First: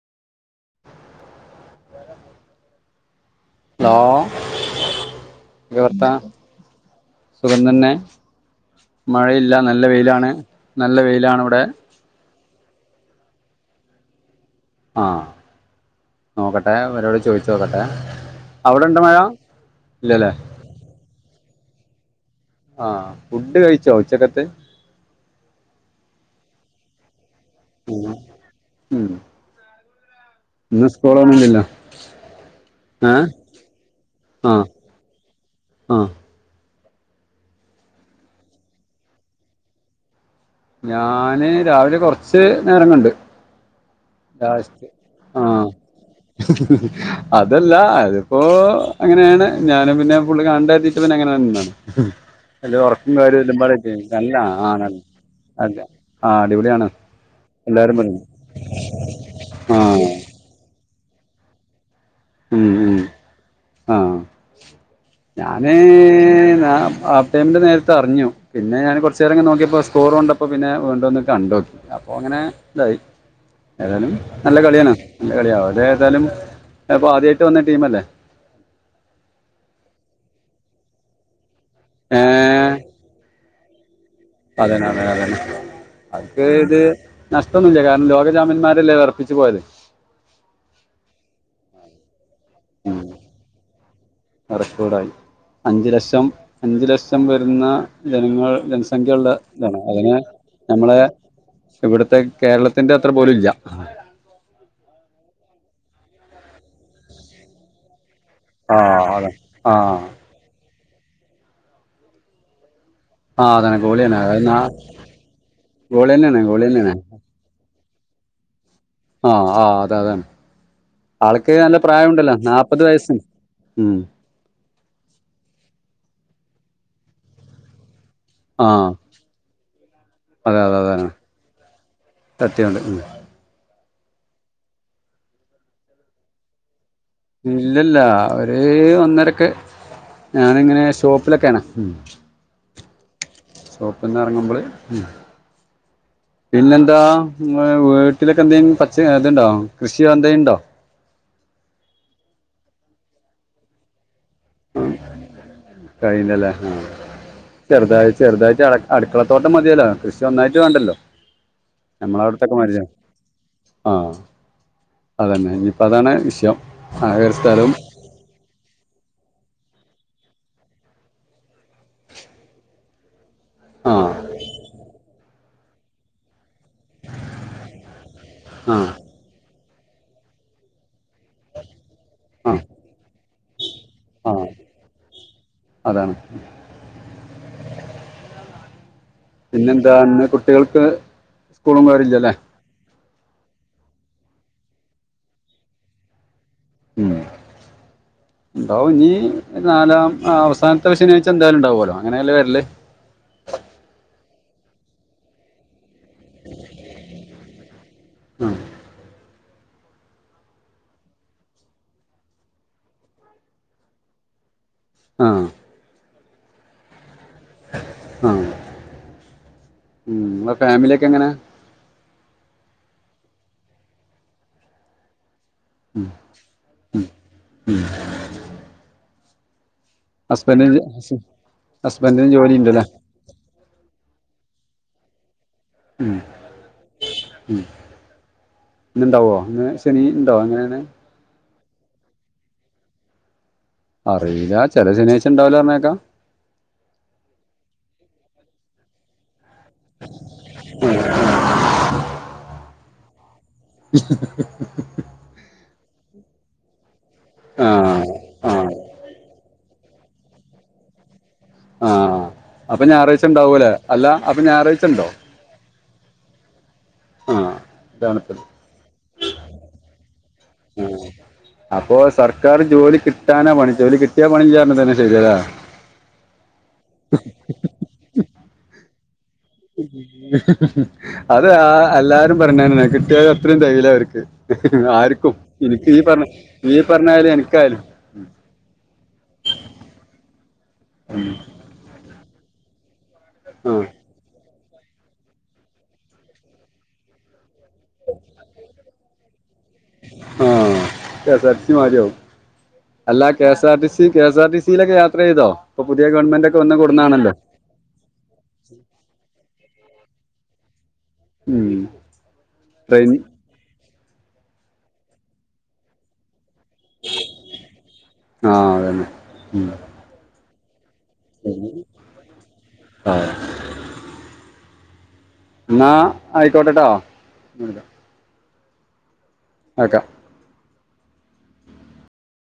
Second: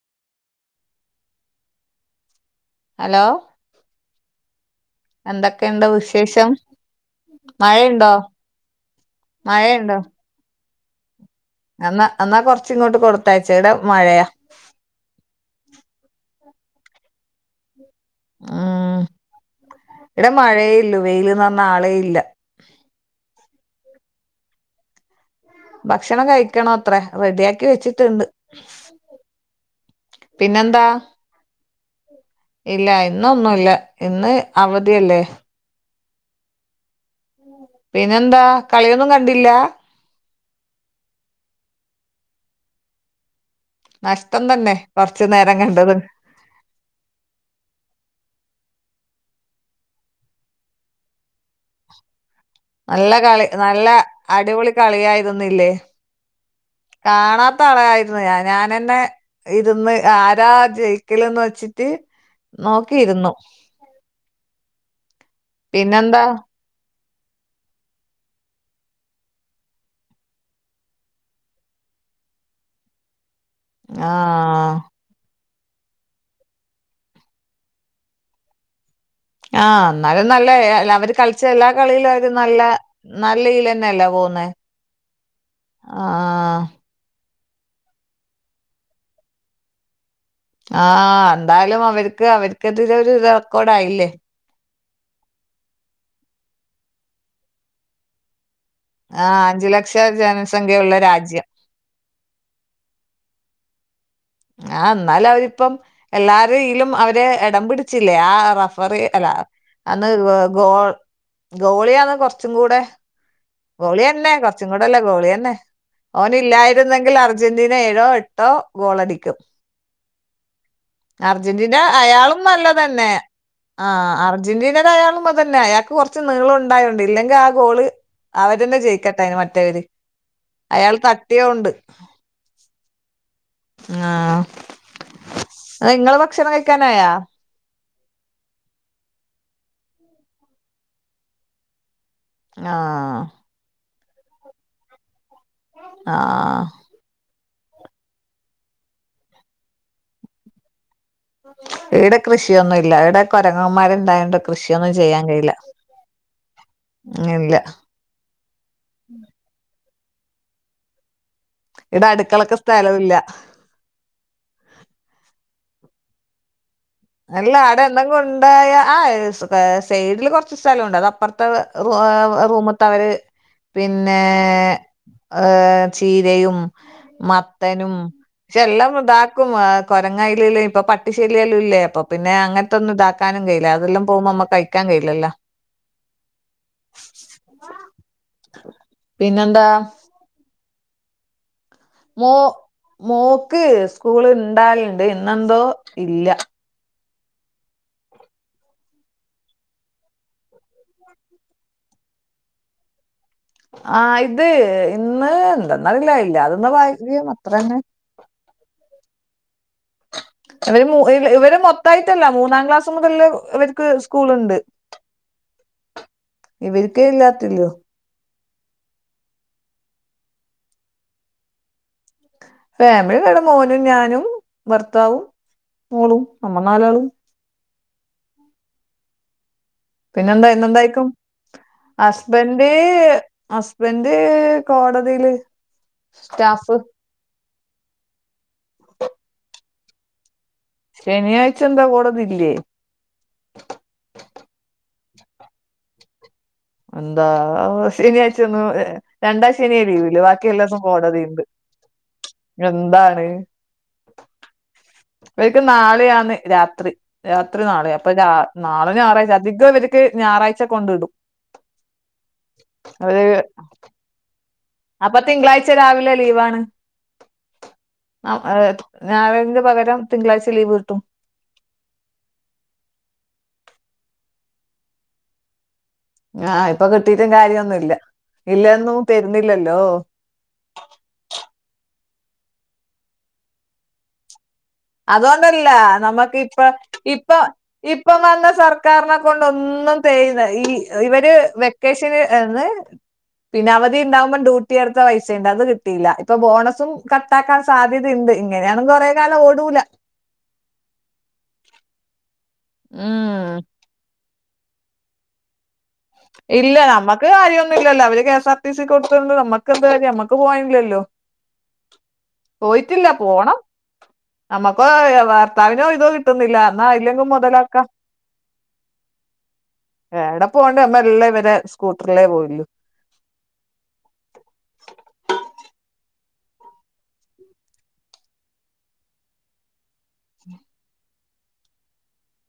Hello.. hello... എന്തെക്കെണ്ട് വർത്താനം വിശേഷം? സുഖം തന്നെ. മഴയുണ്ടോ മഴയില്ല, നല്ല മഴയുണ്ടോ വെയിലാണ്. നല്ല വെയിലാണ് വടെ. അന്നാ ഹന്ന് കൊറച്ച ഇങ്ങോട്ട് കൊടുത്തയച്ചടെ മഴയാ ആ നോക്കട്ടെ ഇവരോട് ചോയിചോക്കട്ടെ? ആഹ ഇവിടെ മഴയേള്ളു വെയില്ന്ന റഞ്ഞ ആളേ ഇല്ല ആ ഫുഡ് കഴിച്ചോ ഉച്ചക്കത്തെ? ഭക്ഷണം കഴിക്കണോത്ര റെഡിയാക്കി ഉം വെച്ചിട്ട്ണ്ട്. ഇന്ന് സ്കോളൊന്നും ഇല്ലല്ലോ ഇല്ല ഇന്നൊന്നുംല്ല ഇന്ന് അവധിയല്ലേ. ആ പിന്നെന്താ കളിയൊന്നും കണ്ടില്ല? ഞാന് രാവിലെ കൊറച്ച് നേരം കണ്ട്. നഷ്ടം തന്നെ ലാസ്റ്റ് കൊറച്ച് നേരം ആഹ് കണ്ടത് അതല്ല അതിപ്പോ അങ്ങനെയാണ്. ഞാനും പിന്നെ ഫുള്ള് കാണണ്ടരുതിട്ട് തന്നേ അങ്ങന നിന്നാണ് ഉം. ഹലോ നല്ല ഒറക്കും കാര്യം കളി എല്ലുമ്പാടെ നല്ല ആയിട്ടേ നല്ല ആ, അടിപൊളി ന, കളിയായിരുന്നില്ലേ അല്ല ആ അടിപൊളിയാണ്. കാണാത്ത എല്ലാരും ആളായിരുന്നു പറഞ്ഞു ഞൻ ഞാനന്നേ ഹേ ആ ഇരുന്ന് ആരാ ജയിക്കലന്ന് വെച്ചിട്ട് ഉം, ഉം. നോക്കിയിരുന്നു. ആ ഞാന്... പിന്നെന്താ? ഞ അ ചെന്റ് നേരത്തെ അറിഞ്ഞു. പിന്നെ ഞാന് കൊറചേരം ഇങ്ങനെ നോക്കിയപ്പോസ്കോർ കൊണ്ടപ്പോ പിന്നെ വീണ്ടോന്നു കണ്ടോക്കി അപ്പൊ അങ്ങനെതായി ഏതായാലും നല്ല ആഹ് കളിയാണ് നല്ല കളിയാ അവരെ ഏതാലും ഇപ്പൊ ആദ്യായിട്ട് വന്ന ടീം അല്ലേ. ആ ഇന്നാലും നല്ല അവര് കളിച്ച എല്ലാ കളിയിലും അവര് നല്ല ഏഹ് നല്ല ഈലന്നെല്ല പോ അതെന്നെ അതെന്നെ അതെന്നെ അക്ക് ആഹ് ഇത് നഷ്ടൊന്നുല്ല്യ കാരണം ലോകചാമ്പ്യന്മാരല്ലേ വെറപ്പിച്ചു പോയത്. ആ ന്തായാലും അവർക്ക് അവർക്കെതിരെ ഉം. ഒരു റെക്കോർഡ ആയില്ലേ? റെക്കോർഡായി അഞ്ചു ലക്ഷം അഞ്ചു ലക്ഷം വരുന്ന ജനങ്ങൾ ജൻസ്- സംഖ്യ ഉള്ള ആഹ് അഞ്ചു ഇതാണ് അങ്ങനെ ലക്ഷം ജനസംഖ്യയുള്ള ഞമ്മളെ രാജ്യം ഇവിടത്തെ കേരളത്തിന്റെ അത്ര പോലും ഇല്ല ആ ഇന്നാലും അവരിപ്പം എല്ലാരയ്യിലും അവര് ഇടം പിടിച്ചില്ലേ ആഹ് ആ റഫറി അല്ല അതെ ആ അന്ന് ഗോ ഗോൾ ഗോളിയാണ് കൊറച്ചും കൂടെ ആ അതാണ് ഗോളി തന്നെ ഗോളിയന്നെ അതായത് കുറച്ചും നാ- കൂടെല്ല ഗോളി യന്നെ ഗോളി ഓന് തന്നെയാണ് ഗോളി തന്നെയാണ് ഇല്ലായിരുന്നെങ്കിൽ അർ അർജന്റീന ഏഴോ എട്ടോ ഗോളടി ആഹ് ആഹ് അതെ അതാണ് ആൾക്ക് അർജന്റീന നല്ല പ്രായമുണ്ടല്ലോ അയാളും നാപ്പത് നല്ലതന്നെ വയസ്സും ഉം. ആഹ് അർ അർജന്റീനടെ അയാളും അത് തന്നെ അയാൾക്ക് കുറച്ച് നീളം ഉണ്ടായോണ്ട് ഇല്ലെങ്കി ആ ഗോള് ആ അവരന്നെ ജയിക്കട്ടെ മറ്റേവര് അയാൾ തട്ടിയോണ്ട് തട്ടിയോണ്ട് ആഹ് ഇങ്ങള് ഭക്ഷണം കഴിക്കാനായ ഇല്ലല്ല ഒരു ഒന്നരക്ക് ഞാനിങ്ങനെ ഷോപ്പിലൊക്കെ ആണ് ഉം ആഹ് ഷോപ്പ്ന്ന് എറങ്ങുമ്പള് ഉം ആഹ് പിന്നെന്താ ഉം വീട്ടിലൊക്കെ എന്തെങ്കും പച്ച ഇതുണ്ടോ കൃഷിയോ എന്തെ ഉണ്ടോ ഈടെ കൃഷിയൊന്നും ഇല്ല ഈടെ കൊരങ്ങന്മാര് ഇണ്ടായോണ്ട് ആ കഴില്ലല്ലേ ആഹ് ഇല്ല ചെറുതായി ചെറുതായിട്ട് അടു അടുക്കളത്തോട്ടം മതിയല്ലോ കൃഷി ഒന്നായിട്ട് വേണ്ടല്ലോ ഈടെ ഞമ്മള അവിടത്തൊക്കെ അടുക്കളക്ക് മേടിച്ചോ സ്ഥലവും ഇല്ല ആഹ് അതന്നെ ഇഞ്ഞിപ്പോ അതാണ് വിഷയം ആകെ ഒരു സ്ഥലവും അല്ലാഅടെ [inaudible] കൊണ്ടോയ ആഹ് സൈഡില് കുറച്ച് സ്ഥലംണ്ട് അത് അപ്പുറത്തെ റൂമ്ത്തവര് ആഹ് പിന്നേ ഏഹ് ചീരയും മത്തനും പക്ഷെ ആഹ് എല്ലാം ഇതാക്കും കൊരങ്ങായിലില്ലേ ഇപ്പൊ പട്ടിശലിയല്ലും ഇല്ലേ അപ്പൊ പിന്നെ ആഹ് അങ്ങനത്തെ ഒന്നും ഇതാക്കാനും കഴിയില്ല അതെല്ലാം പോകുമ്പോ ആഹ് നമ്മക്ക് കഴിക്കാൻ കഴിയില്ലല്ലോ അതാണ് [inaudible] പിന്നെന്താ ഇന്ന് കുട്ടികൾക്ക് സ്കൂളും മോ കാര്യമില്ലല്ലേ മോക്ക് സ്കൂള് ഇണ്ടാകലുണ്ട് ഇന്നെന്തോ ഇല്ല ഉം ഇണ്ടാവും ഇനഞ്ഞി നാലാം അവസാനത്തെ ശനിയാഴ്‌ച്ച എന്തായാലും ഉണ്ടാവോലോ അങ്ങനെയല്ല വരല് ആഹ് ഇത് ഇന്ന് എന്താെന്നറില്ല ഇല്ല [unintelligible] അത്രന്നെ ആഹ് [inaudible] ഇവര് മൂ ല്ല ഇവര് മൊത്തായിട്ടല്ല മൂന്നാം ക്ലാസ് മുതല് ഇവർക്ക് സ്കൂളുണ്ട് ആഹ് ഇവർക്കേ ഇല്ലാത്തില്ലോ ആഹ് ഇങ്ങളെ ഫാമിലിയൊക്കെ എങ്ങനെ ഫാമിലി [unintelligible] മോനും ഞാനും ഭർത്താവും മോളും നമ്മൾ നാലാളും മ് പിന്നെന്താ ഹസ്ബൻഡിന് ഇന്നെന്തായ്ക്കും ഹസ്ബൻഡിന് ജോലി ഹസ്ബന്റ് ഉണ്ടല്ലേ ഹസ്ബന്റ് കോടതീല് ഉം ഉം ഇന്ന് ഇണ്ടാവോ ഇന്ന് ശനി ഉണ്ടോ എങ്ങനെയാണ് ശനിയാഴ്ച എന്താ കോടതില്ലേ അറീല ചെല ശനിയാഴ്ച ഇണ്ടാവൂല പറീണേക്ക എന്താ ശനിയാഴ്‌ച ഒന്നും ഏഹ് രണ്ടാം ശനിയ ലീവ് ബാക്കി എല്ലാസോം കോടതിണ്ട് എന്താണ് [inaudible] ഇവെര്ക്ക് നാളെയാണ് രാത്രി രാത്രി ആ നാളെ അപ്പൊ ആ നാളെ ഞായറെയ്ക്കാരം. അതികവര്ക്ക് ഞായറാഴ്ച കൊണ്ട് വിടും. ആഹ് അപ്പ ഞായറാഴ്ച ഉണ്ടാവൂലെ അല്ല അപ്പ ഞായറാഴ്ച ഉണ്ടോ അപ്പ തിങ്കളാഴ്ച രാവിലെ ലീവാണ് ആ ഇതാണ് അ ഇപ്പൊ. ഏ ഞായർന്റെ പകരം തിങ്കളാഴ്ച ലീവ് കിട്ടും അപ്പൊ സർക്കാറ് ജോലി കിട്ടാനാ പണി ജോലി കിട്ടിയ പണില്ലാതന്നെ ശെരില്ലെ ആഹ് ഇപ്പ കിട്ടിട്ടും കാര്യൊന്നുല്ല ഇല്ലാന്നും തരുന്നില്ലല്ലോ അത് ആഹ് എല്ലാരും പറയണെന്നെ കിട്ടിയാലും അത്രേം തെകീലവർക്ക് അതൊണ്ടല്ല നമ്മക്കിപ്പോ ഈ പറഞ്ഞാലും ഇപ്പം എനിക്കായാലും ഇപ്പമന്ന സർക്കാരിനെകൊണ്ടൊന്നും തെയില്ല ഇ ഇവര് വെ വെക്കേഷന് [unintelligible] പിന്നെ ആ അവധി ഉണ്ടാവുമ്പോ ടൂ ട്ടി എടുത്ത പൈസ ണ്ട് അത് കിട്ടിയില്ല ഇപ്പൊ ബോണസും കട്ടാക്കാൻ സാധ്യതണ്ട് ഇങ്ങനെണെങ്കി കൊറേ കാലോട്ടി ട്ടൂല ആഹ് K S R T C മാര്യാവും അല്ല കെ ഉം സാ ആർ ടി സി കെസാർടീസിലൊക്കെ യാത്രെയ്തോ? ഇപ്പ പുത്യേ ഗവൺ ഇല്ല ഞമ്മക്ക് കാര്യോന്നുല്ലല്ലോ അവര് K S R T C കൊട്ത്തോണ്ട് ഞമ്മക്കെന്ത്‌ കാര്യം ഞമ്മക്ക് പോവാനില്ലല്ലോ? ഉം. പോയിറ്റില്ല ട്രെയിൻ പോണം ഞമ്മക്കോ ബർത്താവിന് ഒഴിവ് കിട്ട് കിട്ടുന്നില്ല ന്നാ ഐലങ്ക് മൊതലാക്ക ആ അതന്നെ ഉം. ഏടെ പോ ലെ മെല്ലെവരെ സ്കൂട്ടറിലേ പോയൊള്ളു ആഹാ ന്നാ ആയിക്കോട്ടെട്ടോ ആക്കാ